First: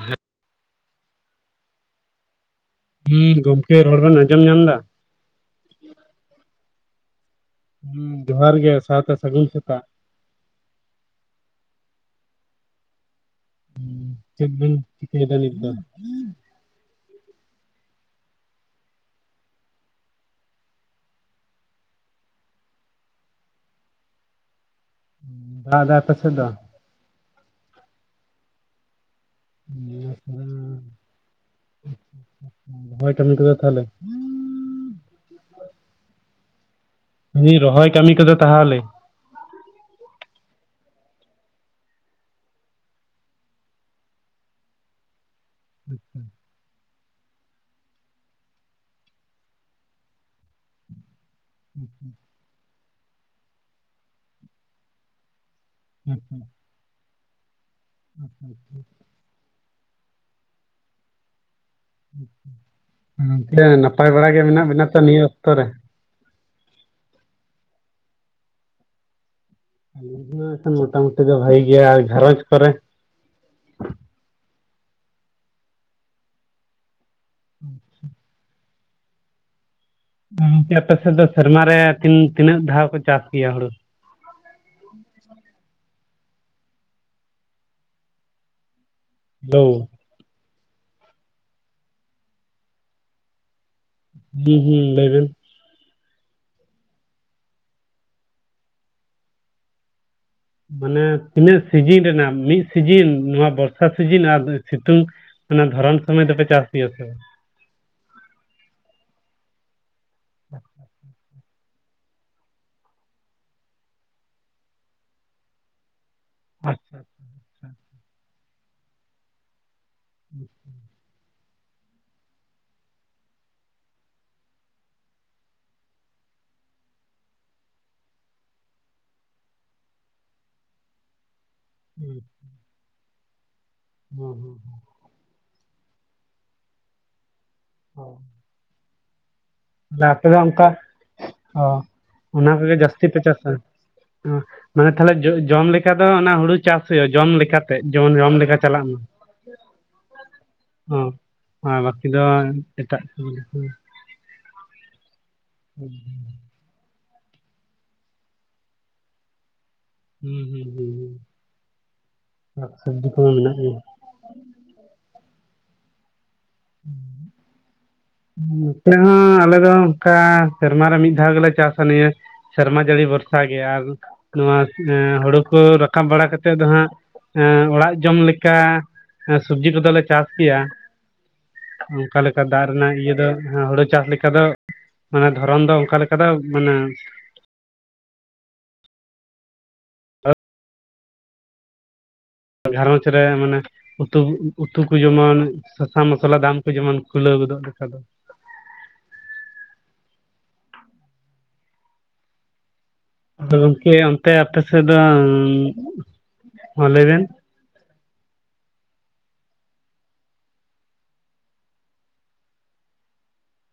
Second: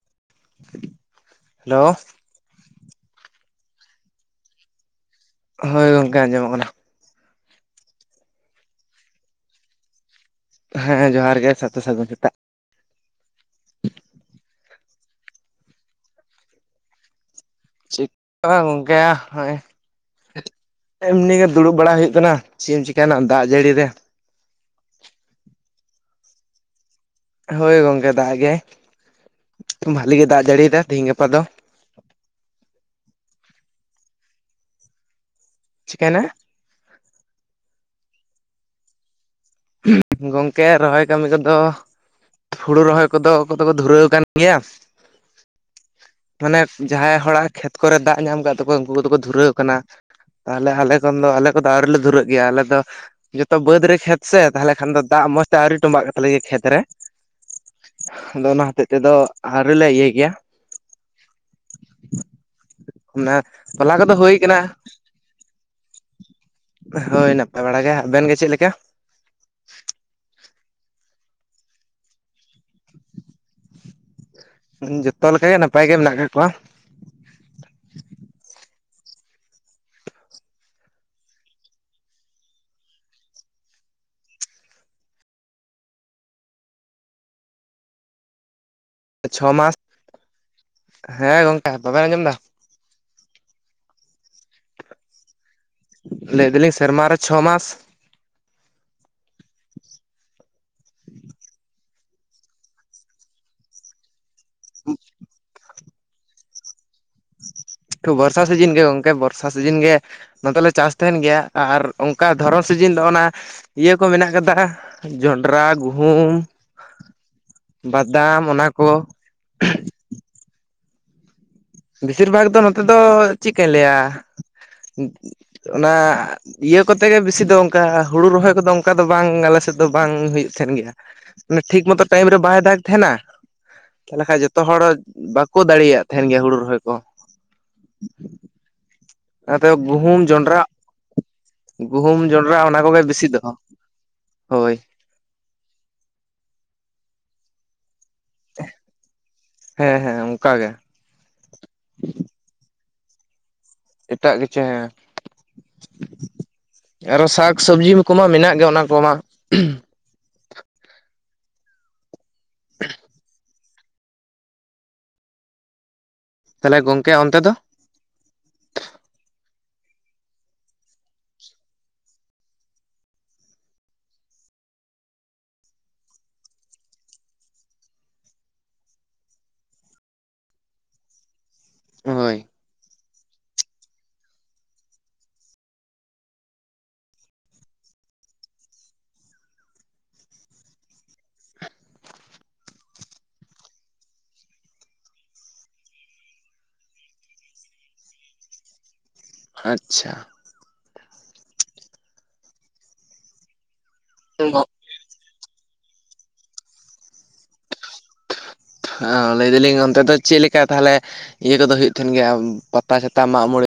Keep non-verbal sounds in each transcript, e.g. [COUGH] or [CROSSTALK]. ᱦᱮᱸ ᱦᱮᱞᱳ ᱦᱩᱸ ᱜᱚᱢᱠᱮ ᱨᱚᱲᱵᱮᱱ ᱟᱸᱡᱚᱢ ᱧᱟᱢ ᱫᱟ? ᱦᱳᱭ ᱜᱚᱝᱠᱮ ᱟᱸᱡᱚᱢᱚᱜ ᱠᱟᱱᱟ ᱾ ᱦᱩᱸ ᱡᱚᱦᱟᱨ ᱜᱮ ᱥᱟᱶᱛᱮ ᱥᱟᱜᱩᱱ ᱥᱮᱛᱟᱜ ᱾ ᱦᱮᱸ ᱡᱚᱸᱦᱟᱨ ᱜᱮ ᱥᱟᱛᱮ ᱥᱟᱜᱩᱱ ᱥᱮᱛᱟᱜ ᱾ [UNINTELLIGIBLE] ᱪᱤᱠᱟᱹᱭᱫᱟ ᱱᱤᱛ ᱫᱚ? ᱪᱤᱠ [UNINTELLIGIBLE] ᱜᱚᱝᱠᱮ ᱦᱳᱭᱼᱼ ᱮᱢᱱᱤᱜᱮ ᱫᱩᱲᱩᱵ ᱵᱟᱲᱟ ᱦᱩᱭᱩᱜ ᱠᱟᱱᱟ ᱪᱮᱜ ᱮᱢ ᱪᱤᱠᱟᱱᱟ ᱫᱟᱜ ᱡᱟᱹᱲᱤ ᱨᱮ ᱾ ᱫᱟᱜ ᱫᱟᱭ ᱟᱯᱮ ᱥᱮᱫ ᱫᱚ? ᱦᱳᱭ ᱜᱚᱝᱠᱮ ᱫᱟᱜ ᱜᱮ ᱵᱷᱟᱞᱤ ᱜᱮ ᱫᱟᱜ ᱡᱟᱹᱲᱤᱭᱮᱫᱟ ᱛᱤᱦᱤᱧ ᱜᱟᱯᱟ ᱫᱚ ᱾ [UNINTELLIGIBLE] ᱛᱟᱦᱚᱞᱮ? ᱪᱤᱠᱟᱭᱱᱟ? ᱦᱤ ᱨᱚᱦᱚᱭ ᱠᱟᱹᱢᱤ ᱠᱚᱫᱚ ᱛᱟᱦᱟᱦᱮ ᱜᱚᱝᱠᱮ ᱨᱚᱦᱚᱭ ᱠᱟᱹᱢᱤ ᱠᱚᱫᱚ ᱦᱳᱲᱳ ᱨᱚᱦᱚᱭ ᱠᱚᱫᱚ ᱚᱠᱚᱭ ᱫᱚᱠᱚ ᱫᱷᱩᱨᱟᱹᱣ ᱟᱠᱟᱱ ᱜᱮᱭᱟ ᱾ ᱟᱪᱪᱷᱟ ᱾ ᱢᱟᱱᱮ ᱡᱟᱦᱟᱸᱭ ᱦᱚᱲᱟᱜ ᱠᱷᱮᱛ ᱠᱚᱨᱮ ᱫᱟᱜ ᱧᱟᱢ ᱟᱠᱟᱜ ᱛᱟᱠᱚᱣᱟ ᱩᱝᱠᱩ ᱠᱚᱫᱚ ᱠᱚ ᱫᱷᱩᱨᱟᱹᱣ ᱟᱠᱟᱱᱟ ᱾ ᱛᱟᱦᱚᱞᱮ ᱟᱞᱮ ᱠᱷᱚᱱ ᱫᱚ ᱟᱞᱮ ᱠᱚᱫᱚ ᱟᱣᱨᱤ ᱞᱮ ᱫᱷᱩᱨᱟᱹᱜ ᱜᱮᱭᱟ ᱟᱞᱮ ᱫᱚ ᱡᱷᱚᱛᱚ ᱵᱟᱹᱫᱽ ᱨᱮ ᱠᱷᱮᱛ ᱥᱮ ᱛᱟᱦᱚᱞᱮ ᱠᱷᱟᱱ ᱫᱚ ᱫᱟᱜ ᱢᱚᱸᱡᱽ ᱛᱮ ᱟᱣᱨᱤ ᱛᱚᱵᱟᱜ ᱠᱟᱛᱟ ᱞᱮᱜᱮ ᱠᱷᱮᱛ ᱨᱮ ᱟᱫᱚ ᱚᱱᱟ ᱦᱚᱛᱮᱫ ᱛᱮᱫᱚ ᱟᱨᱞᱮ ᱤᱭᱟᱹᱭ ᱜᱮᱭᱟ ᱚᱱᱟ ᱜᱚᱝᱠᱮ ᱛᱚᱞᱟ ᱱᱟᱯᱟᱭ ᱠᱚᱫᱚ ᱵᱟᱲᱟ ᱦᱩᱭ ᱜᱮ ᱢᱮᱱᱟᱜ ᱠᱟᱱᱟ ᱵᱤᱱᱟ ᱛᱚ ᱱᱤᱭᱟᱹ ᱚᱠᱛᱚ ᱨᱮ? ᱦᱳᱭ ᱱᱟᱯᱟᱭ ᱵᱟᱲᱟ ᱜᱮ ᱟᱵᱮᱱ ᱜᱮ ᱪᱮᱫ ᱞᱮᱠᱟ? ᱢᱚᱴᱟ ᱢᱩᱴᱤ ᱫᱚ ᱵᱷᱟᱜᱮ ᱜᱮᱭᱟ ᱟᱨ ᱜᱷᱟᱨᱚᱸᱡᱽ ᱠᱚᱨᱮ? ᱡᱚᱛᱚ ᱞᱮᱠᱟ ᱜᱮ ᱱᱟᱯᱟᱭ ᱜᱮ ᱢᱮᱱᱟᱜ ᱠᱟᱜ ᱠᱚᱣᱟ ᱾ [UNINTELLIGIBLE] ᱚᱝᱠᱮ ᱟᱯᱮ ᱥᱮᱫ ᱫᱚ ᱥᱮᱨᱢᱟᱨᱮ ᱛᱤᱱ ᱛᱤᱱᱟᱹᱜ ᱫᱷᱟᱣ ᱠᱚ ᱪᱟᱥ ᱜᱮᱭᱟ ᱦᱩᱲᱩ? ᱪᱷᱚ ᱦᱮᱞᱳ ᱢᱟᱥ ᱦᱮᱸ ᱜᱚᱝᱠᱮ ᱵᱟᱵᱮᱱ ᱟᱸᱡᱚᱢ ᱫᱟ? ᱦᱩᱸ ᱦᱩᱸ ᱞᱟᱹᱭ ᱵᱮᱱ ᱾ ᱞᱟᱹᱭ ᱫᱟᱞᱤᱧ ᱥᱮᱨᱢᱟ ᱨᱮ ᱪᱷᱚ ᱢᱟᱥ ᱾ ᱢᱟᱱᱮ ᱛᱤᱱᱟᱹᱜ ᱥᱤᱡᱤᱱ ᱨᱮᱱᱟᱜ ᱢᱤᱫ ᱥᱤᱡᱤᱱ ᱱᱚᱣᱟ ᱵᱚᱨᱥᱟ ᱥᱤᱡᱤᱱ ᱟᱨ ᱥᱤᱛᱩᱝ ᱚᱱᱟ ᱫᱷᱚᱨᱚᱢ ᱥᱚᱢᱚᱭ ᱫᱚᱯᱮ ᱪᱟᱥ ᱜᱮᱭᱟ ᱥᱮ ᱵᱟᱝ? ᱵᱚᱨᱥᱟ ᱥᱤᱡᱤᱱ ᱜᱮ ᱜᱚᱝᱠᱮ ᱵᱚᱨᱥᱟ ᱥᱤᱡᱤᱱ ᱜᱮ ᱱᱚᱛᱮᱞᱮ ᱪᱟᱥ ᱛᱟᱦᱮᱱ ᱜᱮᱭᱟ ᱟᱨ ᱚᱱᱠᱟ ᱫᱷᱚᱨᱚᱱ ᱥᱤᱡᱤᱱ ᱫᱚ ᱚᱱᱟ ᱤᱭᱟᱹ ᱠᱚ ᱢᱮᱱᱟᱜ ᱠᱟᱫᱟ ᱡᱚᱱᱰᱨᱟ ᱜᱩᱦᱩᱢ [INAUDIBLE] ᱵᱟᱫᱟᱢ ᱚᱱᱟ ᱠᱚ ᱾ [UNINTELLIGIBLE] ᱵᱮᱥᱤᱨ ᱵᱷᱟᱜᱽ ᱫᱚ ᱱᱚᱛᱮ ᱫᱚ ᱪᱮᱫ ᱠᱚᱧ ᱞᱟᱹᱭᱟ ᱚᱱᱟ ᱤᱭᱟᱹ ᱠᱚᱛᱮ ᱜᱮ ᱵᱮᱥᱤ ᱫᱚ ᱚᱱᱠᱟ ᱦᱩᱲᱩ ᱨᱚᱦᱚᱭ ᱠᱚᱫᱚ ᱚᱱᱠᱟ ᱫᱚ ᱵᱟᱝ ᱟᱞᱮ ᱥᱮᱫ ᱫᱚ ᱵᱟᱝ ᱦᱩᱭᱩᱜ ᱛᱟᱦᱮᱱ ᱜᱮᱭᱟ ᱾ ᱢᱮ ᱴᱷᱤᱠ ᱢᱚᱛᱚ ᱦᱩᱸ ᱴᱟᱭᱤᱢ ᱨᱮ ᱵᱟᱭ ᱫᱟᱜᱽ ᱛᱟᱦᱮᱱᱟ ᱛᱟᱦᱚᱞᱮ ᱦᱩᱸ ᱠᱷᱟᱱ ᱦᱩᱸ ᱦᱩᱸ ᱡᱚᱛᱚ ᱦᱚᱲ ᱵᱟᱠᱚ ᱫᱟᱲᱮᱭᱟᱜ ᱛᱟᱦᱮᱱ ᱜᱮᱭᱟ ᱦᱩᱲᱩ ᱨᱚᱦᱚᱭ ᱠᱚ ᱾ [UNINTELLIGIBLE] ᱟᱯᱮ ᱜᱩᱦᱩᱢ ᱫᱚ ᱡᱚᱱᱰᱨᱟ ᱚᱱᱠᱟ ᱚ ᱜᱩᱦᱩᱢ ᱚᱱᱟ ᱡᱚᱱᱰᱨᱟ ᱠᱚᱜᱮ ᱡᱟᱹᱥᱛᱤ ᱯᱮ ᱵᱮᱥᱤ ᱫᱚ ᱪᱟᱥᱟ ᱾ ᱦᱳᱭ ᱢᱟᱱᱮ ᱛᱟᱦᱞᱮ ᱡᱚ ᱡᱚᱢ ᱞᱮᱠᱟ ᱫᱚ ᱚᱱᱟ ᱦᱩᱲᱩ ᱪᱟᱥ ᱦᱩᱭᱩᱜᱼᱟ ᱡᱚᱢ ᱞᱮᱠᱟᱛᱮ ᱡᱮᱢᱚᱱ ᱡᱚᱢ ᱞᱮᱠᱟ ᱪᱟᱞᱟᱜ ᱢᱟ ᱦᱮᱸ ᱦᱮᱸ ᱚᱱᱠᱟ ᱜᱮ ᱾ ᱚ ᱟᱨ ᱵᱟᱹᱠᱤ ᱫᱚ ᱮᱴᱟᱜ ᱠᱚ ᱮᱴᱟᱜ ᱠᱤᱪᱷᱩ ᱦᱮᱸ ᱦᱩᱸ ᱟᱨᱚ ᱥᱟᱠ ᱥᱚᱵᱽᱡᱤ ᱠᱚᱢᱟ ᱢᱮᱱᱟᱜ ᱜᱮ ᱚᱱᱟ ᱠᱚᱢᱟ ᱾ ᱦᱩᱸ ᱦᱩᱸ ᱥᱟᱠ ᱥᱚᱵᱡᱤ ᱠᱚᱢᱟ ᱢᱮᱱᱟᱜ ᱜᱮᱭᱟ ᱾ ᱛᱟᱦᱚᱞᱮ ᱜᱚᱝᱠᱮ ᱚᱱᱛᱮ ᱫᱚ? ᱱᱚᱛᱮ ᱦᱚᱸ ᱟᱞᱮ ᱫᱚ ᱚᱱᱠᱟ ᱥᱮᱨᱢᱟ ᱨᱮ ᱢᱤᱫ ᱫᱷᱟᱣ ᱜᱮᱞᱮ ᱪᱟᱥᱟ ᱱᱤᱭᱟᱹ ᱥᱮᱨᱢᱟ ᱡᱟᱹᱲᱤ ᱵᱷᱚᱨᱥᱟ ᱜᱮ ᱟᱨ ᱱᱚᱣᱟ ᱦᱩᱲᱩ ᱠᱚ ᱨᱟᱠᱟᱵ ᱵᱟᱲᱟ ᱠᱟᱛᱮᱫ ᱫᱚ ᱦᱟᱸᱜ ᱚᱲᱟᱜ ᱡᱚᱢ ᱞᱮᱠᱟ ᱥᱚᱵᱡᱤ ᱠᱚᱫᱚᱞᱮ ᱪᱟᱥ ᱜᱮᱭᱟ ᱾ ᱚᱝᱠᱟ ᱦᱳᱭ ᱞᱮᱠᱟ ᱫᱟᱜ ᱨᱮᱱᱟᱜ ᱤᱭᱟᱹ ᱫᱚ ᱦᱩᱲᱩ ᱪᱟᱥ ᱞᱮᱠ ᱠᱟᱫᱚ ᱢᱟᱱᱮ ᱫᱷᱚᱨᱚᱱ ᱫᱚ ᱚᱱᱠᱟ ᱞᱮᱠᱟ ᱫᱚ ᱢᱟᱱᱮ ᱜᱷᱟᱨᱚᱸᱡᱽ ᱨᱮ ᱢᱟᱱᱮ ᱩᱛᱩ ᱩᱛᱩ ᱠᱚ ᱡᱮᱢᱚᱱ ᱥᱟᱥᱟᱝ ᱢᱚᱥᱞᱟ ᱫᱟᱢ ᱠᱚ ᱡᱮᱢᱚᱱ ᱠᱷᱩᱞᱟᱹᱣ ᱜᱚᱫᱚᱜ ᱞᱮᱠᱟ ᱫᱚ ᱾ ᱟᱪᱪᱷᱟ ᱾ ᱟᱫᱚ ᱜᱚᱝᱠᱮ ᱚᱱᱛᱮ ᱟᱯᱮ ᱥᱮᱫ ᱫᱚ ᱢᱟ ᱞᱟᱹᱭ ᱵᱮᱱ ᱚ ᱞᱟᱹᱭ ᱫᱟᱞᱤᱧ ᱚᱱᱛᱮ ᱫᱚ ᱪᱮᱫ ᱞᱮᱠᱟ ᱛᱟᱦᱚᱞᱮ ᱤᱭᱟᱹ ᱠᱚᱫᱚ ᱦᱳᱭᱳᱜ ᱛᱟᱦᱮᱱ ᱜᱮᱭᱟ ᱯᱟᱛᱟ ᱪᱷᱟᱛᱟ ᱢᱟᱜ ᱢᱚᱬᱮ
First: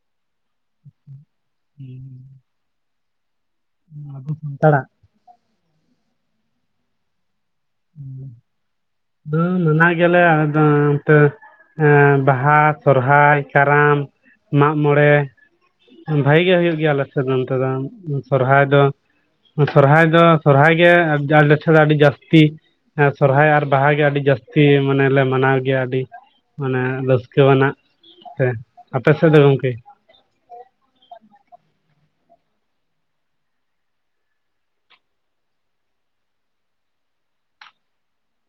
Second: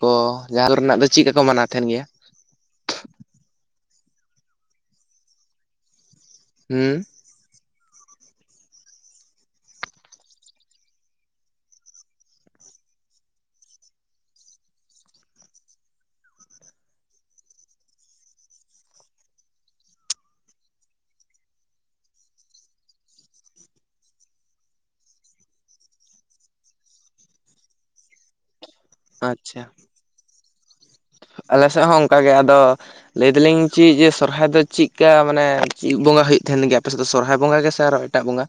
ᱠᱚ [INAUDIBLE] ᱨᱮᱱᱟᱜ ᱫᱚ ᱪᱮᱫ ᱞᱮᱠᱟ ᱠᱚ ᱢᱟᱱᱟᱣ ᱛᱟᱦᱮᱱ ᱜᱮᱭᱟ [INAUDIBLE] [UNINTELLIGIBLE] ᱦᱩᱸ᱾ [UNINTELLIGIBLE] ᱢᱟᱱᱟ ᱜᱮᱭᱟ ᱞᱮ ᱟᱞᱮ ᱫᱚ ᱚᱱᱛᱮ ᱨᱮ ᱾ ᱵᱟᱦᱟ, ᱥᱚᱨᱦᱟᱭ, ᱠᱟᱨᱟᱢ, ᱢᱟᱜ ᱢᱚᱬᱮ᱾ ᱵᱷᱟᱜᱤ ᱜᱮ ᱦᱳᱭᱳᱜ ᱜᱮᱭᱟ ᱟᱞᱮ ᱥᱮᱫ ᱫᱚ ᱱᱚᱱᱛᱮ ᱫᱚ ᱥᱚᱨᱦᱟᱭ ᱫᱚ᱾ ᱥᱚᱨᱦᱟᱭ ᱫᱚ ᱥᱚᱨᱦᱟᱭ ᱜᱮ ᱟᱞᱮ ᱴᱮᱡ ᱫᱚ ᱟᱹᱰᱤ ᱡᱟᱹᱥᱛᱤ ᱦᱮᱸ ᱥᱚᱨᱦᱟᱭ ᱟᱨ ᱵᱟᱦᱟ ᱜᱮ ᱟᱹᱰᱤ ᱡᱟᱹᱥᱛᱤ ᱢᱟᱱᱮ ᱞᱮ ᱢᱟᱱᱟᱣ ᱜᱮᱭᱟ ᱟᱹᱰᱤ᱾ ᱢᱟᱱᱮ ᱨᱟᱹᱥᱠᱟᱹᱣᱟᱱᱟᱜ ᱥᱮ ᱟᱯᱮ ᱥᱮᱫ ᱫᱚ ᱟᱪᱪᱷᱟ ᱜᱚᱝᱠᱮ? ᱟᱞᱮ ᱥᱮᱫ ᱦᱚᱸ ᱚᱱᱠᱟᱜ ᱜᱮ ᱟᱫᱚ ᱞᱟᱹᱭ ᱫᱟᱞᱤᱧ ᱪᱤᱜ ᱡᱮ ᱥᱚᱨᱦᱟᱭ ᱫᱚ ᱪᱤᱜ ᱠᱟ ᱢᱟᱱᱮ ᱪᱮᱫ ᱵᱚᱸᱜᱟ ᱦᱩᱭᱩᱜ ᱛᱟᱦᱮᱸᱱ ᱜᱮᱭᱟ ᱟᱯᱮ ᱥᱮᱫ ᱫᱚ ᱥᱚᱨᱦᱟᱭ ᱵᱚᱸᱜᱟ ᱜᱮ? ᱟᱨᱚ ᱮᱴᱟᱜ ᱵᱚᱸᱜᱟ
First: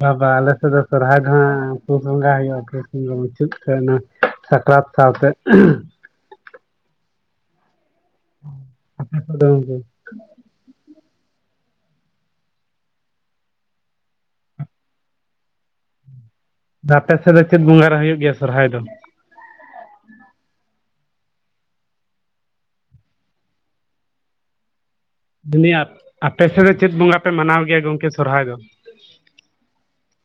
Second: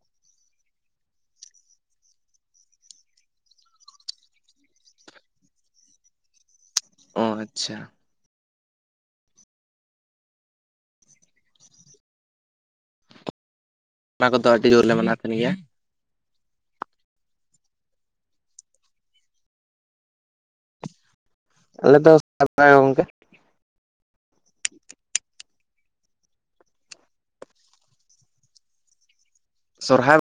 ᱵᱟᱵᱟ ᱟᱞᱮ ᱥᱮᱫ ᱫᱚ ᱥᱚᱨᱦᱟᱭ ᱫᱚ ᱦᱟᱜ ᱯᱩᱥ ᱵᱚᱸᱜᱟ ᱦᱩᱭᱩᱜᱼᱟ ᱯᱩᱥ ᱵᱚᱸᱜᱟ ᱢᱩᱪᱟᱹᱫ ᱛᱮ ᱚᱱᱟ ᱥᱟᱠᱨᱟᱛ ᱥᱟᱶ ᱛᱮ ᱚ ᱟᱪᱪᱷᱟ᱾ [UNINTELLIGIBLE] ᱚᱱᱟ ᱠᱚᱫᱚ ᱟᱹᱰᱤ ᱡᱳᱨ ᱞᱮ ᱢᱟᱱᱟᱣ ᱛᱟᱦᱮᱱ ᱜᱮᱭᱟ᱾ ᱟᱯᱮ ᱥᱮᱫ ᱫᱚ ᱪᱮᱫ ᱵᱚᱸᱜᱟᱵ ᱨᱮ ᱦᱩᱭᱩᱜ ᱜᱮᱭᱟ ᱥᱚᱨᱦᱟᱭ ᱫᱚ? ᱟᱞᱮ ᱫᱚ [UNINTELLIGIBLE] ᱜᱚᱝᱠᱮ ᱾ [UNINTELLIGIBLE] ᱟᱯᱮ ᱥᱮᱫ ᱫᱚ ᱪᱮᱫ ᱵᱚᱸᱜᱟ ᱯᱮ ᱢᱟᱱᱟᱣ ᱜᱮᱭᱟ ᱜᱚᱝᱠᱮ ᱥᱚᱨᱚᱦᱦᱟᱭ ᱫᱚ? ᱥᱚᱨᱦᱟᱭ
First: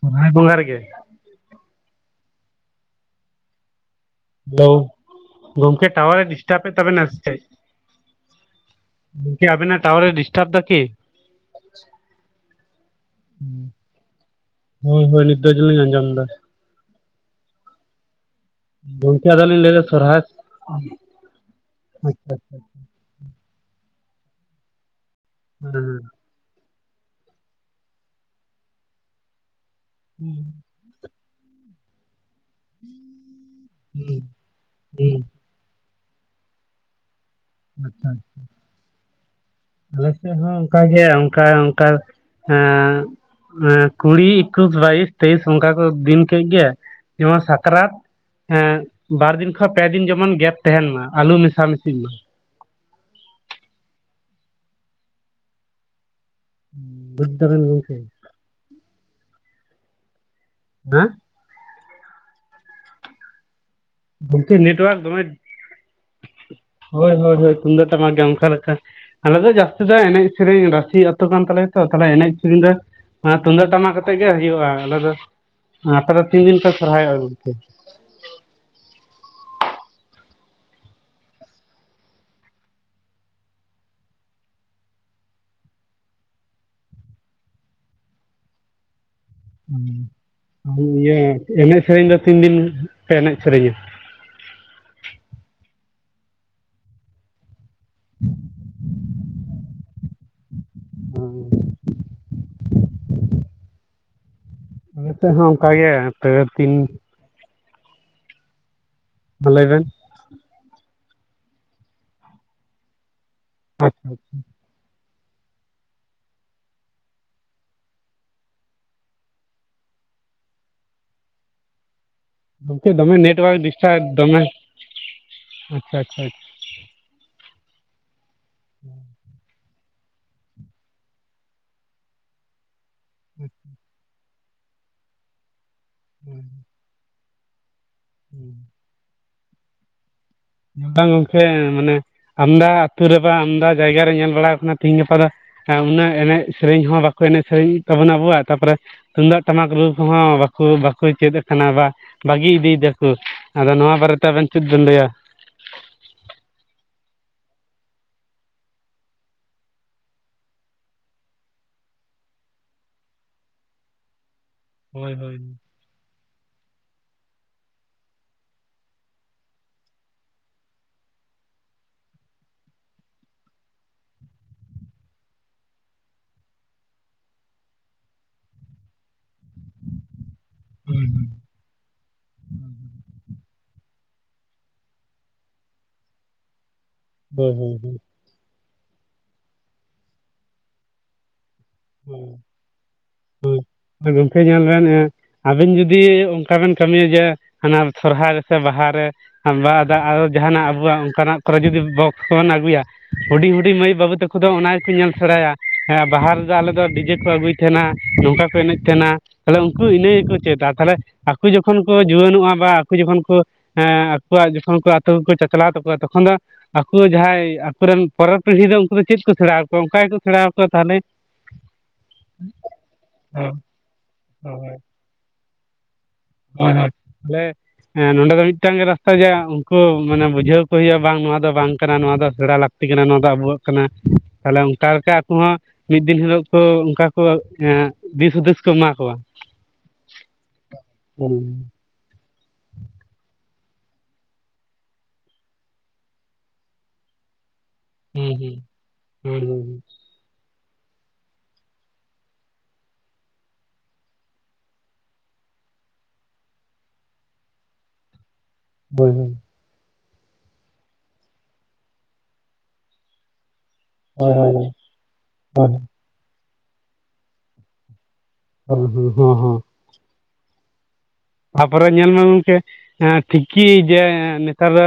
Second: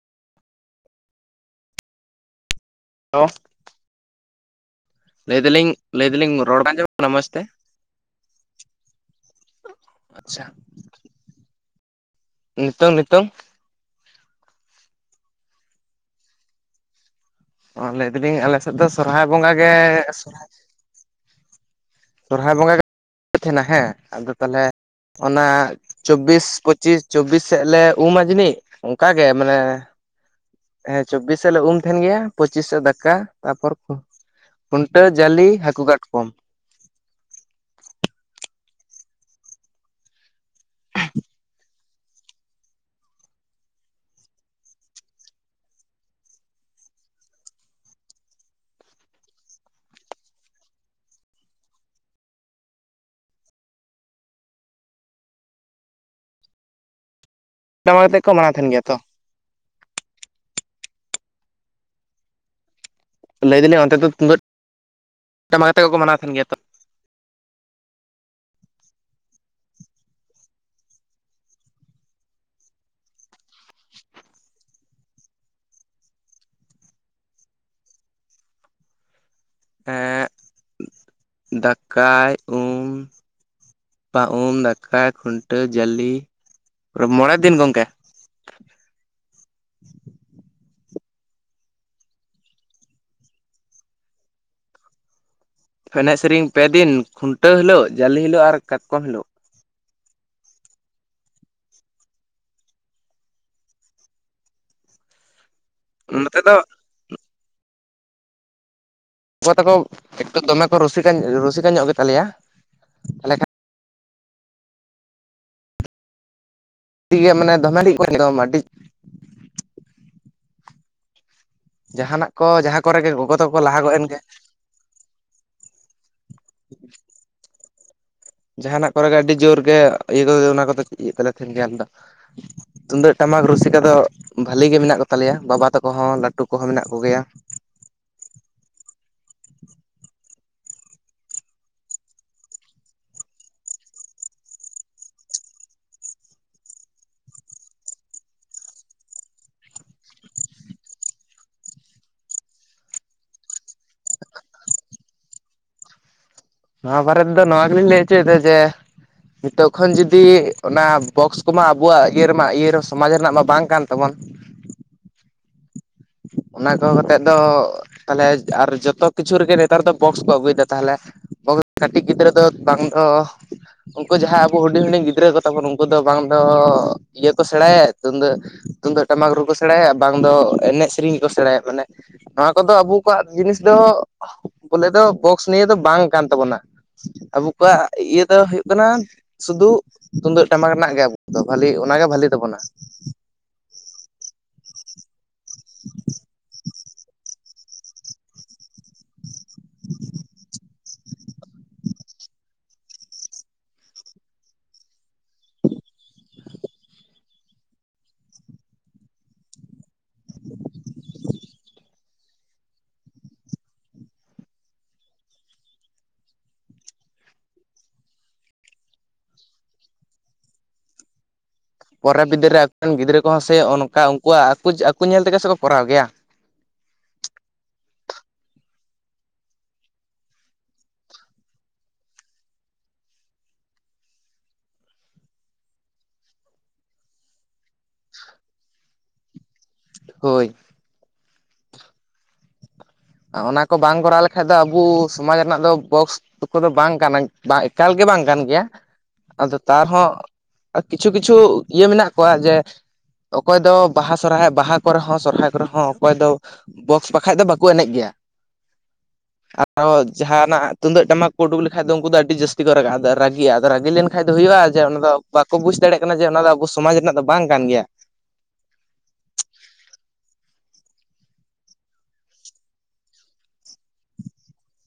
ᱥᱚᱨᱦᱟᱭ ᱵᱚᱸᱜᱟ ᱨᱮ ᱜᱮ? [UNINTELLIGIBLE] ᱦᱮᱞᱳ ᱞᱟᱹᱭ ᱫᱟᱞᱤᱧ ᱜᱚᱢᱠᱮ ᱞᱟᱹᱭ ᱴᱟᱣᱟᱨ ᱮ ᱫᱟᱞᱤᱧ ᱨᱚᱲ ᱰᱤᱥᱴᱟᱵᱮᱫ ᱵᱟᱝ ᱟᱸᱡᱚᱢᱚᱜ ᱛᱟᱵᱮᱱᱟ ᱠᱟᱱᱟ ᱥᱮ ᱢᱚᱸᱡᱽ ᱪᱮᱫ? ᱛᱮ ᱜᱚᱢᱠᱮ ᱟᱵᱮ ᱱᱟᱜ ᱴᱟᱣᱟᱨ ᱮ ᱟᱪᱪᱷᱟ ᱰᱤᱥᱴᱟᱨᱵ ᱫᱟᱠᱤ? ᱱᱤᱛᱚᱝ, ᱱᱤᱛᱚᱝ᱾ ᱦᱳᱭ ᱦᱳᱭ ᱱᱤᱛ ᱫᱚ [UNINTELLIGIBLE] ᱞᱤᱧ ᱟᱸᱡᱚᱢ ᱫᱟ᱾ ᱟᱨ ᱞᱟᱹᱭ ᱫᱟᱞᱤᱧ ᱟᱞᱮ ᱥᱮᱫ ᱫᱚ ᱥᱚᱨᱦᱟᱭ ᱜᱚᱢᱠᱮ ᱟᱫᱚ ᱵᱚᱸᱜᱟ ᱞᱤᱧ ᱜᱮ ᱞᱟᱹᱭ ᱫᱟ ᱥᱚᱨᱦᱟᱭ ᱥᱚᱨᱚᱦᱟᱭ ᱟᱪᱪᱷᱟ ᱵᱚᱸᱜᱟ ᱜᱮ ᱛᱟᱦᱮᱱᱟ ᱦᱮᱸ ᱟᱫᱚ ᱛᱟᱦᱚᱞᱮ ᱚᱱᱟ ᱦᱮᱸ ᱪᱚᱵᱽᱵᱤᱥ ᱯᱚᱸᱪᱤᱥ, ᱪᱚᱵᱽᱵᱤᱥ ᱥᱮᱫ ᱞᱮ ᱩᱢᱟᱢᱟ ᱡᱟᱹᱱᱤᱡ ᱚᱱᱠᱟᱜ ᱜᱮ ᱢᱟᱱᱮ [INAUDIBLE] ᱦᱮᱸ ᱪᱚᱵᱽᱵᱤᱥ ᱥᱟᱞᱮ ᱩᱢ ᱛᱟᱦᱮᱱ ᱜᱮᱭᱟ᱾ ᱯᱚᱸᱪᱤᱥᱟ ᱫᱟᱠᱟ ᱛᱟᱯᱚᱨ ᱦᱮᱸ ᱦᱩᱸ ᱠᱷᱩᱱᱴᱟᱹᱣ, ᱦᱩᱸ ᱡᱟᱹᱟᱞᱤ, ᱦᱟᱹᱠᱩ ᱠᱟᱴᱠᱚᱢ᱾ ᱟᱪᱪᱷᱟ᱾ ᱟᱞᱮ ᱥᱮᱫ ᱦᱚᱸ ᱚᱱᱠᱟ ᱜᱮ ᱚᱱᱠᱟ ᱚᱱᱠᱟ ᱮᱸ᱾ ᱠᱩᱲᱤ ᱮᱠᱩᱥ ᱵᱟᱭᱤᱥ ᱛᱮᱭᱤᱥ ᱚᱱᱠᱟ ᱠᱚ ᱫᱤᱱ ᱠᱮᱫ ᱜᱮ ᱡᱮᱢᱚᱱ ᱥᱟᱠᱨᱟᱛ ᱦᱮᱸ ᱵᱟᱨ ᱫᱤᱱ ᱠᱷᱚᱱ ᱯᱮ ᱫᱤᱱ ᱡᱮᱢᱚᱱ ᱜᱮᱯ ᱛᱟᱦᱮᱱ ᱢᱟ ᱟᱞᱩ ᱢᱮᱥᱟ ᱢᱤᱥᱤ ᱢᱟ᱾ ᱾ ᱵᱩᱡ ᱫᱟᱵᱮᱱ ᱜᱚᱢᱠᱮ᱾ ᱴᱟᱢᱟᱠ ᱟᱛᱮᱫ ᱠᱚ ᱢᱟᱱᱟᱣ ᱛᱟᱦᱮᱱ ᱜᱮᱭᱟ ᱛᱚ᱾ [UNINTELLIGIBLE] ᱞᱟᱹᱭ ᱫᱟᱞᱤᱧ ᱚᱱᱛᱮ ᱫᱚ ᱛᱩᱢᱫᱟᱹᱜ ᱜᱚᱝᱠᱮ ᱱᱮᱴᱣᱟᱨᱠ ᱫᱚᱢᱮ ᱴᱟᱢᱟᱠ ᱟᱛᱮ ᱜᱮᱠᱚ ᱢᱟᱱᱟᱣ ᱛᱟᱦᱮᱱ ᱜᱮᱭᱟ ᱛᱚ ᱾ ᱦᱳᱭ ᱦᱳᱭ ᱦᱳᱭ ᱛᱩᱫᱟᱜ ᱴᱟᱢᱟᱠ ᱜᱮ ᱚᱱᱠᱟ ᱞᱮᱠᱟ ᱟᱞᱮ ᱫᱚ ᱡᱟᱹᱥᱛᱤ ᱫᱚ ᱮᱱᱮᱡ ᱥᱮᱨᱮᱧ ᱨᱟᱥᱤ ᱟᱹᱛᱩ ᱠᱟᱱ ᱛᱟᱞᱮᱭᱟ ᱛᱚ ᱛᱮ ᱮᱱᱮᱡ ᱥᱮᱨᱮᱧ ᱫᱚ ᱛᱩᱢᱫᱟᱹᱜ ᱴᱟᱢᱟᱠ ᱟᱛᱮᱜ ᱜᱮ ᱦᱩᱭᱩᱜᱼᱟ ᱟᱞᱮ ᱫᱚ, ᱟᱯᱮ ᱫᱚ ᱛᱤᱱ ᱫᱤᱱ ᱯᱮ ᱥᱚᱨᱦᱟᱭᱚᱜᱼᱟ ᱜᱚᱝᱠᱮ? ᱮᱸᱜ [UNINTELLIGIBLE] ᱫᱟᱠᱟᱭ ᱩᱢ᱾ ᱵᱟ ᱩᱢ ᱫᱟᱠᱟ ᱠᱷᱩᱱᱴᱟᱹᱣ ᱡᱟᱹᱞᱤ ᱢᱚᱬᱮ ᱫᱤᱱ ᱜᱚᱝᱠᱮ᱾ ᱤᱭᱟᱹ ᱮᱱᱮᱡ ᱥᱮᱨᱮᱧ ᱫᱚ ᱛᱤᱱ ᱫᱤᱱ ᱯᱮ ᱮᱱᱮᱡ ᱥᱮᱨᱮᱧᱟ? ᱮᱱᱮᱡ ᱥᱮᱨᱮᱧ ᱯᱮ ᱫᱤᱱ ᱠᱷᱩᱱᱴᱟᱹᱣ ᱦᱤᱞᱳᱜ ᱡᱟᱞᱮ ᱦᱤᱞᱳᱜ ᱟᱨ ᱠᱟᱴᱠᱚᱢ ᱦᱤᱞᱳᱜ ᱾ [UNINTELLIGIBLE] ᱱᱛᱮ ᱦᱚᱸ ᱚᱱᱠᱟᱜᱮ ᱯᱮ ᱱᱚᱛᱮ ᱫᱚ ᱛᱤᱱ ᱾ ᱢᱟ ᱜᱚ ᱞᱟᱹᱭ ᱛᱟᱠᱚ ᱵᱮᱱ ᱮᱠᱴᱩ ᱫᱚᱢᱮ ᱠᱚ ᱨᱩᱥᱤᱠᱟ ᱨᱩᱥᱤᱠᱟ ᱧᱚᱜ ᱜᱮᱛᱟᱞᱮᱭᱟ ᱾ [UNINTELLIGIBLE] ᱜᱮ ᱢᱟᱱᱮ ᱫᱚᱢᱮ [INAUDIBLE] ᱡᱟᱦᱟᱱᱟᱜ᱾ ᱠᱚ ᱡᱟᱦᱟᱸ ᱜᱚᱝᱠᱮ ᱠᱚᱨᱮ ᱜᱮ ᱫᱚᱢᱮ ᱜᱚᱜᱚ ᱛᱟᱠᱚ ᱱᱮᱴᱚᱣᱟᱨᱠ ᱠᱚ ᱞᱟᱦᱟ ᱜᱚᱫ ᱰᱤᱥᱴᱟᱨ ᱮᱱ ᱜᱮ ᱫᱚᱢᱮ ᱟᱪᱪᱷᱟ ᱟᱪᱪᱷᱟ ᱾ [UNINTELLIGIBLE] ᱡᱟᱦᱟᱱᱟᱜ ᱠᱚᱨᱮᱜ ᱜᱮ ᱟᱹᱰᱤ ᱡᱳᱨ ᱜᱮ ᱤᱭᱟᱹ ᱠᱚ ᱚᱱᱟ ᱠᱚᱫᱚ᱾ [INAUDIBLE] ᱛᱩᱢᱫᱟᱹᱜ ᱴᱟᱢᱟᱠ ᱨᱩᱥᱤᱠᱟ ᱫᱚ ᱵᱷᱟᱞᱤ ᱜᱮ ᱢᱮᱱᱟᱜ ᱠᱚ ᱛᱟᱞᱮᱭᱟ ᱵᱟᱵᱟ ᱛᱟᱠᱚ ᱦᱚᱸ ᱞᱟᱹᱴᱩ ᱠᱚᱦᱚᱸ ᱢᱮᱱᱟᱜ ᱠᱚᱜᱮᱭᱟ ᱾ [UNINTELLIGIBLE] ᱵᱟᱝ ᱜᱚᱢᱠᱮ ᱢᱟᱱᱮ ᱟᱢᱫᱟ ᱟᱹᱛᱩ ᱨᱮ ᱵᱟ ᱟᱢᱫᱟ ᱡᱟᱭᱜᱟ ᱨᱮ ᱧᱮᱞ ᱵᱟᱲᱟ ᱠᱟᱱᱟ ᱛᱤᱦᱤᱧ ᱜᱟᱯᱟ ᱫᱚ᱾ ᱩᱱᱟᱹᱜ ᱮᱱᱮᱡ ᱥᱮᱨᱮᱧ ᱦᱚᱸ ᱵᱟᱠᱚ ᱮᱱᱮᱡ ᱥᱮᱨᱮᱧ ᱛᱟᱵᱚᱱᱟ ᱟᱵᱚᱣᱟᱜ ᱛᱟᱯᱚᱨᱮ᱾ ᱛᱩᱢᱫᱟᱜ ᱴᱟᱢᱟᱠ ᱨᱩ ᱠᱚᱦᱚᱸ ᱵᱟᱠᱚ ᱵᱟᱠᱚ ᱪᱮᱫ ᱟᱠᱟᱱᱟ ᱵᱟ᱾ ᱵᱟᱹᱜᱤ ᱤᱫᱤᱭᱮᱫᱟ ᱠᱚ ᱟᱫᱚ ᱱᱚᱣᱟ ᱵᱟᱨᱮᱛᱮ ᱟᱵᱮᱱ ᱪᱮᱫ ᱵᱮᱱ ᱞᱟᱹᱭᱟ? ᱱᱟ ᱵᱟᱨᱫ ᱱᱚᱣᱟᱽᱞᱤᱮ ᱦᱪᱩ ᱡᱮ᱾ ᱱᱤᱛᱚᱜ ᱠᱷᱚᱱ ᱡᱩᱫᱤ ᱚᱱᱟ ᱵᱚᱠᱥ ᱠᱚᱢᱟ ᱟᱵᱚᱣᱟᱜ ᱤᱭᱟᱹᱢᱟ ᱤᱭᱟᱹᱮ ᱥᱚᱢᱟᱡᱽ ᱨᱮᱱᱟᱜ ᱢᱟ ᱵᱟᱝ ᱠᱟᱱ ᱛᱟᱵᱚᱱ ᱾ ᱦᱳᱭ ᱦᱳᱭ ᱾ ᱚᱱᱟ ᱠᱚ ᱠᱟᱛᱮ ᱫᱚ ᱛᱟᱦᱚᱞᱮ ᱟᱨ ᱡᱚᱛᱚ ᱠᱤᱪᱷᱩ ᱨᱮᱜᱮ ᱱᱮᱛᱟᱨ ᱫᱚ ᱵᱚᱠᱥ ᱠᱚ ᱟᱹᱜᱩᱭᱮᱫᱟ ᱛᱟᱦᱚᱞᱮ᱾ ᱠᱟᱹᱴᱤᱡ ᱜᱤᱫᱽᱨᱟᱹ ᱫᱚ ᱵᱟᱝ ᱫᱚ᱾ ᱩᱱᱠᱩ ᱡᱟᱦᱟᱸᱭ ᱟᱵᱚ ᱦᱩᱰᱤᱧ ᱦᱩᱰᱤᱧ ᱜᱤᱫᱽᱨᱟᱹ ᱠᱚᱛᱟᱵᱚᱱ ᱩᱱᱠᱩ ᱫᱚ ᱵᱟᱝ ᱫᱚ ᱤᱭᱟᱹ ᱠᱚ ᱥᱮᱬᱟᱭᱟ ᱛᱩᱫ᱾ ᱛᱩᱢᱫᱟᱜ ᱴᱟᱢᱟᱠ ᱨᱮᱠᱚ ᱥᱮᱬᱟᱭᱟ ᱵᱟᱝ ᱫᱚ ᱮᱱᱮᱡ ᱦᱳᱭ ᱥᱮᱨᱮᱧ ᱜᱮᱠᱚ ᱥᱮᱬᱟᱭᱟ ᱢᱟᱱᱮ ᱾ ᱱᱚᱣᱟ ᱠᱚᱫᱚ ᱟᱵᱚ ᱠᱚᱣᱟᱜ ᱡᱤᱱᱤᱥ ᱫᱚ ᱵᱚᱞᱮ ᱫᱚ ᱵᱚᱠᱥ ᱱᱤᱭᱮ ᱫᱚ ᱵᱟᱝ᱾ ᱠᱟᱱ ᱛᱟᱵᱚᱱᱟ ᱾ ᱟᱵᱚ ᱦᱳᱭ ᱦᱳᱭ ᱠᱚᱣᱟᱜ ᱤᱭᱟᱹ ᱫᱚ ᱦᱩᱭᱩᱜ᱾ ᱦᱩᱭᱩᱜ ᱠᱟᱱᱟ ᱥᱩᱫᱩ ᱛᱩᱢᱫᱟᱹᱜ ᱴᱟᱢᱟᱠ ᱨᱮᱱᱟᱜ ᱜᱮ ᱟᱵ ᱫᱚ ᱵᱷᱟᱹᱞᱤ ᱚᱱᱟᱜᱮ ᱵᱷᱟᱞᱤ ᱛᱟᱵᱚᱱᱟ ᱾ ᱦ ᱜᱚᱢᱠᱮ ᱧᱮᱞ ᱵᱮᱱ ᱟᱵᱤᱱ ᱡᱩᱫᱤ ᱚᱱᱠᱟ ᱵᱮᱱ ᱠᱟᱹᱢᱤᱭᱟ ᱡᱮ᱾ ᱦᱟᱱᱟ ᱥᱚᱨᱦᱟᱭ ᱨᱮ ᱥᱮ ᱵᱟᱦᱟᱮ ᱡᱟᱦᱟᱱᱟᱜ ᱟᱵᱚᱣᱟᱜ ᱚᱱᱠᱟᱱᱟᱜ᱾ ᱠᱚᱨᱮ ᱡᱫᱤ ᱠᱚᱵᱚᱱ ᱟᱜᱩᱭᱟ ᱾ ᱦᱩᱰᱤᱧ ᱦᱩᱰᱤ ᱢᱟᱹᱭ ᱵᱟᱹᱵᱩ ᱛᱟᱠᱚ ᱫᱚ ᱚᱱᱟ ᱜᱮᱠᱚ ᱧᱮᱞ ᱥᱮᱬᱟᱭᱟ, ᱦᱮᱸ ᱵᱟᱦᱟᱞ᱾ ᱟᱞᱮ ᱫᱚ ᱰᱤᱡᱮ ᱠᱚ ᱟᱹᱜᱩᱭ ᱛᱟᱦᱮᱱᱟ ᱱᱚᱝᱠᱟ ᱠᱚ ᱮᱱᱮᱡ ᱛᱟᱦᱮᱱᱟ᱾ ᱛᱟᱦᱞᱮ ᱩᱱᱠᱩ ᱤᱱᱟᱹ ᱜᱮᱠᱚ ᱪᱮᱫᱟ ᱛᱟᱦᱞᱮ ᱟᱠᱚ ᱡᱚᱠᱷᱚᱱ ᱠᱚ ᱡᱩᱣᱟᱹᱱᱚᱜᱼᱟ ᱵᱟ ᱟᱠᱚ ᱡᱚᱠᱷᱚᱱ ᱠᱚ᱾ ᱦᱮᱸ ᱟᱠᱚᱣᱟᱜ ᱡᱚᱠᱷᱚᱱ ᱠᱚ ᱟᱹᱛᱩ ᱠᱚ ᱪᱟᱪᱞᱟᱣ ᱛᱟᱠᱚᱣᱟ ᱛᱚᱠᱷᱚᱱ ᱫᱚ ᱦᱟᱸᱜ᱾ ᱟᱠᱚ ᱡᱟᱦᱟᱸᱭ ᱟᱠᱚᱨᱮᱱ ᱯᱚᱨᱚᱵ ᱯᱤᱲᱦᱤ ᱫᱚ ᱩᱱᱠᱩ ᱫᱚ ᱪᱮᱫ ᱠᱚ ᱥᱮᱬᱟᱣ ᱠᱚᱚᱣᱟ ᱚᱱᱠᱟ ᱜᱮᱠᱚ ᱥᱮᱬᱟᱣᱚᱣᱟ ᱛᱟᱦᱚᱞᱮ᱾ ᱯᱚᱨᱮ ᱵᱤᱫᱟᱹ ᱨᱮ ᱟᱠᱚᱨᱮᱱ ᱜᱤᱫᱽᱨᱟᱹ ᱠᱚᱦᱚᱸ ᱥᱮ ᱚᱱᱠᱟ ᱩᱱᱠᱩᱣᱟᱜ ᱟᱠᱚ ᱟᱠᱚ ᱧᱮᱞ ᱛᱮᱜᱮ ᱥᱮ ᱠᱚᱨᱟᱣ ᱜᱮᱭᱟ᱾ ᱦᱳᱭ ᱦᱳᱭ ᱛᱟᱦᱞᱮ᱾ ᱦᱮᱸ ᱱᱚᱰᱮ ᱫᱚ ᱢᱤᱫᱴᱟᱝ ᱜᱮ ᱨᱟᱥᱛᱟ ᱡ ᱩᱱᱠᱩ ᱢᱟᱱᱮ ᱵᱩᱡᱷᱟᱹᱣ ᱠᱚ ᱦᱩᱭᱩᱜᱼᱟ ᱵᱟᱝ ᱱᱚᱣᱟ ᱫᱚ ᱵᱟᱝ ᱠᱟᱱᱟ ᱱᱚᱣᱟ ᱫᱚ ᱥᱮᱬᱟ ᱞᱟᱹᱠ᱾ ᱛᱤ ᱠᱟᱱᱟ ᱱᱚᱣᱟ ᱫᱚ ᱟᱵᱚᱣᱟᱜ ᱠᱟᱱᱟ ᱛᱟᱦᱚᱞᱮ ᱚᱱᱠᱟ ᱞᱮᱠᱟ ᱟᱠᱚ ᱦᱚᱸ᱾ ᱢᱤᱫ ᱫᱤᱱ ᱦᱤᱞᱳᱜ ᱠᱚ ᱚᱱᱠᱟ ᱠᱚ ᱮ ᱫᱤᱥ ᱦᱩᱫᱤᱥ ᱠᱚ ᱮᱢᱟ ᱠᱚᱣᱟ᱾ ᱦᱳᱭ᱾ ᱦᱩᱸ᱾ ᱚᱱᱟ ᱠᱚ ᱵᱟᱝ ᱠᱚᱨᱟᱣ ᱞᱮᱠᱷᱟᱡ ᱫᱚ ᱟᱵᱚ ᱥᱚᱢᱟᱡᱽ ᱨᱮᱱᱟᱜ ᱫᱚ ᱵᱚᱠᱥ [UNINTELLIGIBLE] ᱫᱚ ᱵᱟᱝ ᱠᱟᱱᱟ ᱾ ᱵᱟᱝ ᱮᱠᱟᱞ ᱜᱮ ᱵᱟᱝ ᱠᱟᱱ ᱦᱩᱸ ᱜᱮᱭᱟ ᱾ [INAUDIBLE] ᱦᱩᱸ ᱟᱫᱚ ᱦᱩᱸ ᱦᱩᱸ ᱛᱟᱣ ᱨᱮᱦᱚᱸ ᱠᱤᱪᱷᱩ ᱠᱤᱪᱷᱩ ᱤᱭᱟᱹ ᱢᱮᱱᱟᱜ ᱠᱚᱣᱟ ᱡᱮ ᱚᱠᱚᱭ ᱫᱚ ᱵᱟᱦᱟ ᱥᱚᱨᱦᱟᱭ ᱵᱟᱦᱟ ᱠᱚᱨᱮ ᱦᱚᱸ ᱥᱚᱨᱦᱟᱭ ᱠᱚᱨᱮ ᱦᱚᱸ ᱚᱠᱚᱭ ᱫᱚ ᱵᱚᱠᱥ ᱵᱟᱠᱟᱷᱟᱡ ᱫᱚ ᱵᱟᱠ ᱠᱚ ᱮᱱᱮᱡ ᱜᱮᱭᱟ ᱾ ᱦᱳᱭ ᱦᱳᱭ ᱾ ᱟᱨᱦᱚ ᱡᱟᱦᱟᱱᱟᱜ ᱛᱩᱢᱫᱟᱹᱜ ᱴᱟᱢᱟᱠ ᱠᱚ ᱩᱰᱩᱠ ᱞᱮᱠᱷᱟᱡ ᱫᱚ ᱩᱱᱠᱩ ᱫᱚ ᱟᱹᱰᱤ ᱡᱟᱹᱥᱛᱤ ᱠᱚ [UNINTELLIGIBLE] ᱨᱟᱹᱜᱤᱜ-ᱟ ᱾ ᱟᱫᱚ ᱨᱟᱹᱜᱤ ᱞᱮᱱᱠᱷᱟᱡ ᱫᱚ ᱦᱳᱭ ᱦᱳᱭ ᱦᱩᱭᱩᱜ-ᱟ ᱡᱮ ᱚᱱᱟ ᱫᱚ ᱵᱟᱠᱚ ᱦᱳᱭ ᱵᱩᱡᱽ ᱦᱳᱭ ᱫᱟᱲᱮᱭᱟᱜ ᱠᱟᱱᱟ ᱡᱮ ᱚᱱᱟ ᱫᱚ ᱟᱵᱚ ᱥᱚᱢᱟᱡᱽ ᱨᱮᱱᱟᱜ ᱫᱚ ᱵᱟᱝ ᱠᱟᱱ ᱜᱮᱭᱟ ᱾ ᱦᱩᱸ ᱦᱩᱸ ᱦᱚᱸ ᱦᱚᱸ ᱾ ᱛᱟᱯᱚᱨᱮ ᱧᱮᱞ ᱢᱮ ᱜᱚᱝᱠᱮ ᱛᱤᱠᱤ ᱡᱮ ᱱᱮᱛᱟᱨ ᱫᱚ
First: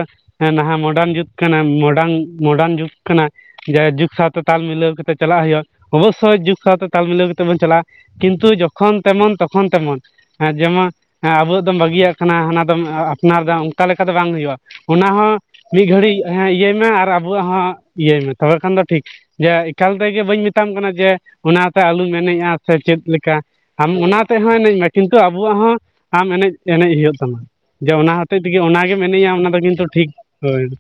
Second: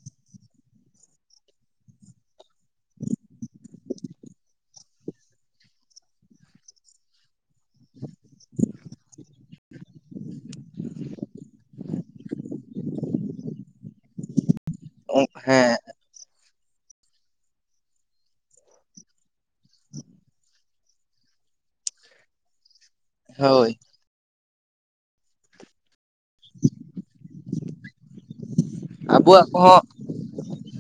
ᱱᱟᱦᱟᱜ ᱢᱚᱰᱟᱨᱱ ᱡᱩᱛ ᱠᱟᱱᱟ ᱢᱚᱰᱟᱨᱱ ᱢᱚᱰᱟᱨᱱ ᱡᱩᱜᱽ ᱠᱟᱱᱟ, ᱡᱟᱭ ᱡᱩᱜᱽ ᱥᱟᱶᱛᱮ ᱛᱟᱞ ᱢᱤᱞᱟᱹᱣ ᱠᱟᱛᱮ ᱪᱟᱞᱟᱜ ᱦᱩᱭᱩᱜ-ᱟ ᱾ ᱚᱵᱚᱥᱥᱳᱭ ᱡᱩᱜᱽ ᱥᱟᱶᱛᱮ ᱛᱟᱞ ᱢᱤᱞᱟᱹᱣ ᱠᱟᱛᱮ ᱵᱚᱱ ᱪᱟᱞᱟᱜ-ᱟ, ᱠᱤᱱᱛᱩ ᱡᱚᱠᱷᱚᱱ ᱛᱮᱢᱚᱱ ᱛᱚ ᱠᱷᱚᱱ ᱛᱮᱢᱚᱱ, ᱦᱮᱸ ᱡᱮᱢᱚ ᱦᱮᱸ ᱟᱵᱚᱣᱟᱜ ᱫᱚᱢ ᱵᱟᱹᱜᱤᱭᱟᱜ ᱠᱟᱱᱟ ᱦᱟᱱᱟ ᱫᱚᱢ ᱟᱯᱱᱟᱨ ᱮᱫᱟ ᱚᱱᱠᱟ ᱞᱮᱠᱟ ᱫᱚ ᱵᱟᱝ ᱦᱩᱭᱩᱜ-ᱟ ᱾ ᱚᱱᱟ ᱦᱚᱸ ᱦᱮᱸ ᱢᱤᱫ ᱜᱷᱟᱹᱲᱤᱡ ᱤᱭᱟᱹᱭ ᱢᱮ ᱟᱨ ᱟᱵᱚᱣᱟᱜ ᱦᱚᱸ ᱤᱭᱟᱹᱭ ᱢᱮ ᱛᱚᱵᱮ ᱠᱷᱟᱱ ᱫᱚ ᱴᱷᱤᱠ ᱾ ᱡᱮ ᱮᱠᱟᱞ ᱛᱮᱜᱮ ᱵᱟᱹᱧ ᱢᱮᱛᱟᱢ ᱠᱟᱱᱟ ᱡᱮ ᱚᱱᱟᱛᱮ ᱟᱞᱚᱢ ᱮᱱᱮᱡ-ᱟ ᱥᱮ ᱪᱮᱫ ᱞᱮᱠ ᱠᱟ, ᱦᱳᱭ ᱟᱢ ᱚᱱᱟ ᱛᱮᱦᱚᱸ ᱮᱱᱮᱡ ᱢᱮ, ᱠᱤᱱᱛᱩ ᱟᱵᱚᱣᱟᱜ ᱦᱚᱸ ᱟᱢ ᱮᱱᱮᱡ ᱮᱱᱮᱡ ᱦᱩᱭᱩᱜ ᱛᱟᱢᱟ ᱡᱮ ᱚᱱᱟ ᱦᱚᱛᱮᱡ ᱛᱮᱜᱮ ᱚᱱᱟᱜᱮᱢ ᱮᱱᱮᱡ-ᱟ, ᱟᱵᱚᱣᱟᱜ ᱚᱱᱟ ᱫᱚ ᱠᱚᱦᱚᱸ ᱠᱤᱱᱛᱩ ᱴᱷᱤᱠ ᱦᱳᱭ ᱾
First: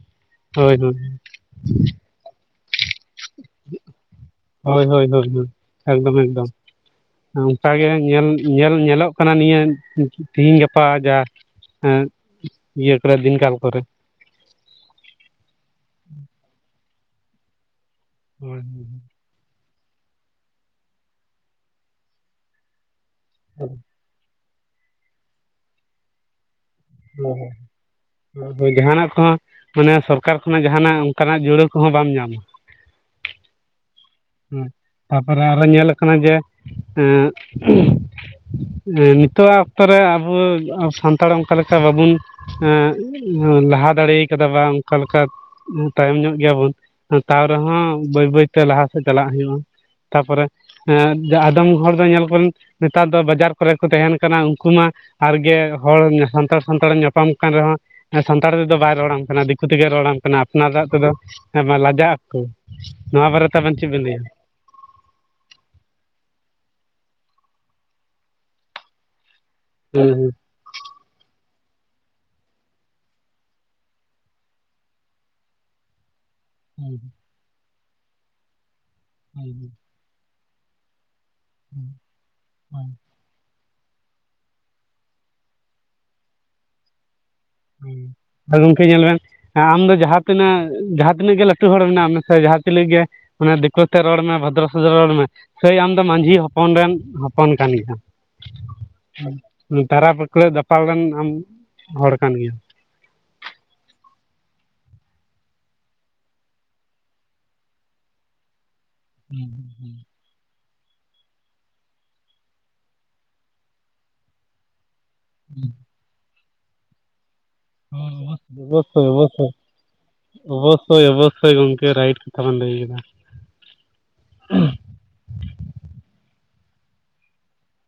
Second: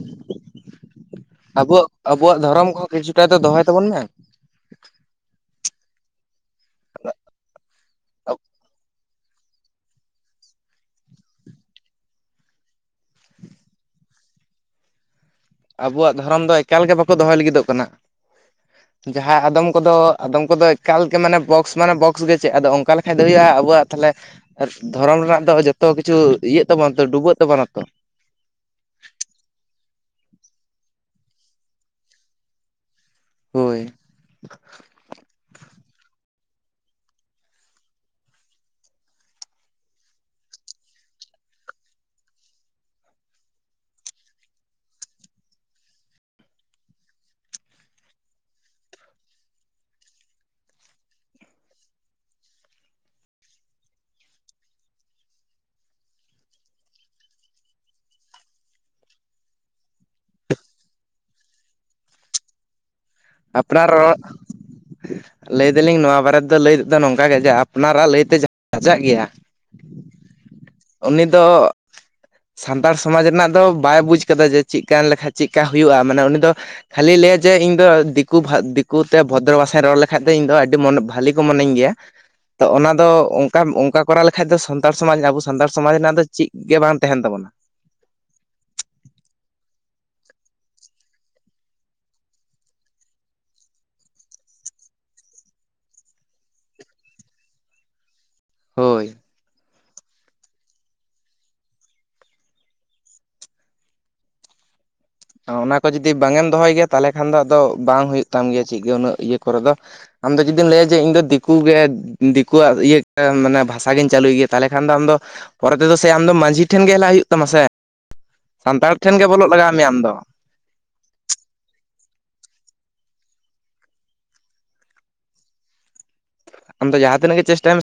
ᱦᱳᱭ ᱦᱳᱭ ᱾ [INAUDIBLE] ᱟᱵᱚᱣᱟᱜ ᱟᱵᱚᱣᱟᱜ ᱫᱷᱚᱨᱚᱢ ᱠᱚᱦᱚᱸ ᱠᱤᱪᱷᱩ ᱴᱟ ᱫᱚᱦᱚᱭ ᱛᱟᱵᱚᱱ ᱢᱮ ᱾ ᱦᱳᱭ ᱦᱳᱭ ᱦᱳᱭ ᱦᱳᱭ, ᱮᱠᱫᱚᱢ ᱮᱠᱫᱚᱢ ᱾ [INAUDIBLE] ᱚᱱᱠᱟ ᱜᱮ ᱧᱮᱞ ᱧᱮᱞ ᱧᱮᱞᱚᱜ ᱠᱟᱱᱟ ᱱᱤᱭᱟᱹ ᱛᱤᱦᱤᱧ ᱜᱟᱯᱟ ᱡᱟ ᱤᱭᱟᱹ ᱠᱚᱨᱮ ᱫᱤᱱᱠᱟᱞ ᱠᱚᱨᱮ ᱾ ᱟᱵᱚᱣᱟᱜ ᱫᱷᱚᱨᱚᱢ ᱫᱚ ᱮᱠᱟᱞ ᱜᱮ ᱵᱟᱠᱚ ᱫᱚᱦᱚᱭ ᱞᱟᱹᱜᱤᱫᱚᱜ ᱠᱟᱱᱟ ᱾ ᱦᱳᱭ ᱦᱩᱸ ᱾ ᱡᱟᱦᱟᱸ ᱟᱫᱚᱢ ᱠᱚᱫᱚ ᱟᱫᱚᱢ ᱠᱚᱫᱚ ᱮᱠᱟᱞ ᱜᱮ ᱢᱟᱱᱮ ᱵᱚᱠᱥ ᱢᱟᱱᱮ ᱵᱚᱠᱥ ᱜᱮ ᱪᱮᱫ ᱟᱫᱚ ᱚᱱᱠᱟ ᱞᱮᱠᱷᱟᱡ ᱫᱚ ᱦᱩᱭᱩᱜ-ᱟ, ᱟᱵᱚᱣᱟᱜ ᱛᱟᱦᱚᱞᱮ ᱫᱷᱚᱨᱚᱢ ᱨᱮᱱᱟᱜ ᱫᱚ ᱡᱚᱛᱚ ᱠᱤᱪᱷᱩ ᱤᱭᱟᱹᱜ ᱛᱟᱵᱚᱱᱟ ᱛᱚ, ᱰᱩᱵᱟᱹᱜ ᱛᱟᱵᱚᱱᱟ ᱛᱚ ᱾ ᱦᱳᱭ ᱡᱟᱦᱟᱸᱱᱟᱜ ᱠᱚᱦᱚᱸ ᱢᱟᱱᱮ ᱥᱚᱨᱠᱟᱨ ᱠᱷᱚᱱᱟᱜ ᱡᱟᱦᱟᱸᱱᱟᱜ ᱚᱱᱠᱟᱱᱟᱜ ᱡᱩᱲᱟᱹ ᱠᱚᱦᱚᱸ ᱵᱟᱢ ᱧᱟᱢᱟ ᱾ ᱦᱳᱭ ᱾ ᱦᱮᱸ ᱾ ᱛᱟᱨᱯᱚᱨᱮ ᱟᱨᱚ ᱧᱮᱞ ᱟᱠᱟᱱᱟ ᱡᱮ, ᱮᱸ ᱦᱮᱸ ᱱᱤᱛᱚᱜᱟᱜ ᱚᱠᱛᱚ ᱨᱮ ᱟᱵᱚ ᱥᱟᱱᱛᱟᱲ ᱚᱱᱠᱟ ᱞᱮᱠᱟ ᱵᱟᱵᱚᱱ ᱮᱸ ᱞᱟᱦᱟ ᱫᱟᱲᱮ ᱠᱟᱫᱟ ᱵᱟᱝ ᱚᱱᱠᱟ ᱞᱮᱠᱟ ᱛᱟᱭᱚᱢ ᱧᱚᱜ ᱜᱮᱭᱟᱵᱚᱱ, ᱛᱟᱣ ᱨᱮᱦᱚᱸ ᱵᱟᱹᱭ ᱵᱟᱹᱭᱛᱮ ᱞᱟᱦᱟ ᱥᱮᱫ ᱪᱟᱞᱟᱜ ᱦᱩᱭᱩᱜ-ᱟ ᱾ ᱛᱟᱯᱚᱨᱮ ᱮᱸ ᱟᱫᱚᱢ ᱦᱚᱲ ᱫᱚ ᱧᱮᱞ ᱠᱚᱢ ᱱᱮᱛᱟᱨ ᱫᱚ ᱵᱟᱡᱟᱨ ᱠᱚᱨᱮ ᱠᱚ ᱛᱟᱦᱮᱱ ᱠᱟᱱᱟ ᱾ ᱩᱱᱠᱩ ᱢᱟ ᱟᱨ ᱜᱮ ᱦᱚᱲ ᱥᱟᱱᱛᱟᱲ ᱥᱟᱱᱛᱟᱲᱮᱢ ᱧᱟᱯᱟᱢ ᱠᱟᱱ ᱨᱮᱦᱚᱸ ᱥᱟᱱᱛᱟᱲ ᱛᱮᱫᱚ ᱵᱟᱭ ᱨᱚᱲᱟᱢ ᱠᱟᱱᱟ ᱫᱤᱠᱩ ᱛᱮᱜᱮ ᱨᱚᱲᱟᱢ ᱠᱟᱱᱟ ᱟᱯᱱᱟᱨᱟᱜ ᱛᱮᱫᱚ ᱞᱟᱡᱟᱜ ᱟᱠᱩ ᱾ ᱱᱚᱣᱟ ᱵᱟᱨᱮᱛ ᱟᱯᱱᱟᱨ ᱨᱚᱲ [INAUDIBLE] ᱞᱟᱹᱭ ᱮᱫᱟᱞᱤᱧ ᱱᱚᱣᱟ ᱵᱟᱨᱮ ᱫᱚ ᱞᱟᱹᱭ ᱛᱮᱫᱚ ᱱᱚᱝᱠᱟ ᱜᱮ ᱡᱮ ᱟᱯᱱᱟᱨᱟᱜ ᱞᱟᱹᱭᱛᱮ ᱞᱟᱡᱟᱜ ᱜᱮᱭᱟ ᱾ ᱦᱩᱸ ᱦᱩᱸ ᱾ ᱩᱱᱤ ᱫᱚ ᱥᱟᱱᱛᱟᱲ ᱥᱚᱢᱟᱡᱽ ᱨᱮᱱᱟᱜ ᱫᱚ ᱵᱟᱭ ᱵᱩᱡᱽ ᱠᱟᱫᱟ ᱡᱮ ᱪᱮᱫ ᱠᱟᱱ ᱞᱮᱠᱟᱱ ᱪᱮᱫᱠᱟ ᱦᱩᱭᱩᱜ-ᱟ, ᱢᱟᱱᱮ ᱩᱱᱤ ᱫᱚ ᱦᱮᱸ ᱠᱷᱟᱹᱞᱤ ᱞᱟᱹᱭᱟ ᱡᱮ ᱤᱧ ᱫᱚ ᱫᱤᱠᱩ ᱫᱤᱠᱩ ᱛᱮ ᱦᱮᱸ ᱵᱷᱚᱫᱨᱚ ᱵᱷᱟᱥᱟᱧ ᱨᱚᱲ ᱞᱮᱠᱷᱟᱡ ᱫᱚ ᱤᱧ ᱫᱚ ᱟᱹᱰᱤ ᱢᱚᱱ ᱵᱷᱟᱹᱞᱤ ᱢᱟᱱᱟᱹᱧ ᱦᱮᱸ ᱜᱮᱭᱟ ᱛᱚ ᱦᱮᱸ ᱚᱱᱟ ᱫᱚ ᱠᱟᱢ ᱚᱱᱠᱟ ᱠᱚᱨᱟᱣ ᱞᱮᱠᱷᱟᱡ ᱫᱚ ᱥᱟᱱᱛᱟᱲ ᱥᱚᱢᱟᱡᱽ ᱟᱵᱚ ᱥᱟᱱᱛᱟᱲ ᱥᱚᱢᱟᱡᱽ ᱨᱮᱱᱟᱜ ᱫᱚ ᱪᱮᱫ ᱜᱮ ᱵᱟᱝ ᱛᱟᱦᱮᱱ ᱛᱟᱵᱚᱱᱟ ᱾ ᱟᱹ ᱜᱚᱝᱠᱮ ᱧᱮᱞ ᱵᱮᱱ ᱾ ᱟᱢ ᱫᱚ ᱡᱟᱦᱟᱸ ᱛᱤᱱᱟᱹᱜ ᱡᱟᱦᱟᱸ ᱛᱤᱱᱟᱹᱜ ᱜᱮ ᱞᱟᱹᱴᱩ ᱦᱚᱲ ᱢᱮᱱᱟᱜ ᱢᱮ ᱥᱮ ᱡᱟᱦᱟᱸ ᱛᱤᱱᱟᱹᱜ ᱜᱮ ᱚᱱᱟ ᱫᱤᱠᱩ ᱛᱮ ᱨᱚᱲ ᱢᱮ ᱵᱚᱫᱨᱚ ᱥᱚᱫᱨᱚ ᱨᱚᱲ ᱢᱮ ᱾ ᱥᱮᱭ ᱟᱢ ᱫᱚ ᱢᱟᱸᱡᱷᱤ ᱦᱚᱯᱚᱱ ᱨᱮᱱ ᱦᱚᱯᱚᱱ ᱠᱟᱱ ᱜᱮᱭᱟᱢ ᱾ ᱦᱳᱭ [UNINTELLIGIBLE] ᱫᱟᱯᱟᱞ ᱞᱮᱱ ᱟᱢ ᱦᱚᱲ ᱠᱟᱱ ᱜᱮᱟᱢ ᱾ ᱚᱱᱟ ᱠᱚ ᱡᱩᱫᱤ ᱵᱟᱝᱮᱢ ᱫᱚᱦᱚᱭ ᱜᱮᱭᱟ ᱛᱟᱦᱚᱞᱮ ᱠᱷᱟᱱ ᱫᱚ ᱟᱫᱚ ᱵᱟᱝ ᱦᱩᱭᱩᱜ ᱛᱟᱢ ᱜᱮᱭᱟ ᱪᱮᱫ ᱜᱮ ᱩᱱᱟᱹᱜ ᱤᱭᱟᱹ ᱠᱚᱨᱮ ᱫᱚ ᱾ ᱟᱢᱫᱚ ᱡᱩᱫᱤᱢ ᱞᱟᱹᱭᱟ ᱡᱮ ᱤᱧ ᱫᱚ ᱫᱤᱠᱩ ᱜᱮ ᱫᱤᱠᱩᱣᱟᱜ ᱤᱭᱟᱹ ᱢᱟᱱᱮ ᱵᱷᱟᱥᱟ ᱜᱤᱧ ᱪᱟᱹᱞᱩᱭ ᱜᱮᱭᱟ ᱛᱟᱦᱚᱞᱮ ᱠᱷᱟᱱ ᱫᱚ ᱟᱢᱫᱚ ᱯᱚᱨᱮ ᱛᱮᱫᱚ ᱥᱮ ᱟᱢ ᱫᱚ ᱢᱟᱡᱷᱤ ᱴᱷᱮᱱ ᱜᱮ ᱦᱮᱞᱟᱭ ᱦᱩᱭᱩᱜ ᱛᱟᱢᱟ ᱥᱮ ᱾ ᱦᱚᱸ ᱚᱵᱚᱥᱚᱭ ᱚᱵᱚᱥᱚᱭ ᱢᱮᱭᱟ ᱟᱢ ᱫᱚ ᱚᱵᱚᱥᱳᱭ ᱚᱵᱚᱥᱳᱭ ᱜᱚᱢᱠᱮ ᱨᱟᱭᱤᱴ ᱠᱟᱛᱷᱟ ᱵᱤᱱ ᱞᱟᱹᱭ ᱠᱮᱫᱟ ᱾ ᱟᱢ ᱫᱚ ᱡᱟᱦᱟᱸ ᱛᱤᱱᱟᱹ ᱜᱮ ᱪᱮᱥᱴᱟᱭ ᱢᱮ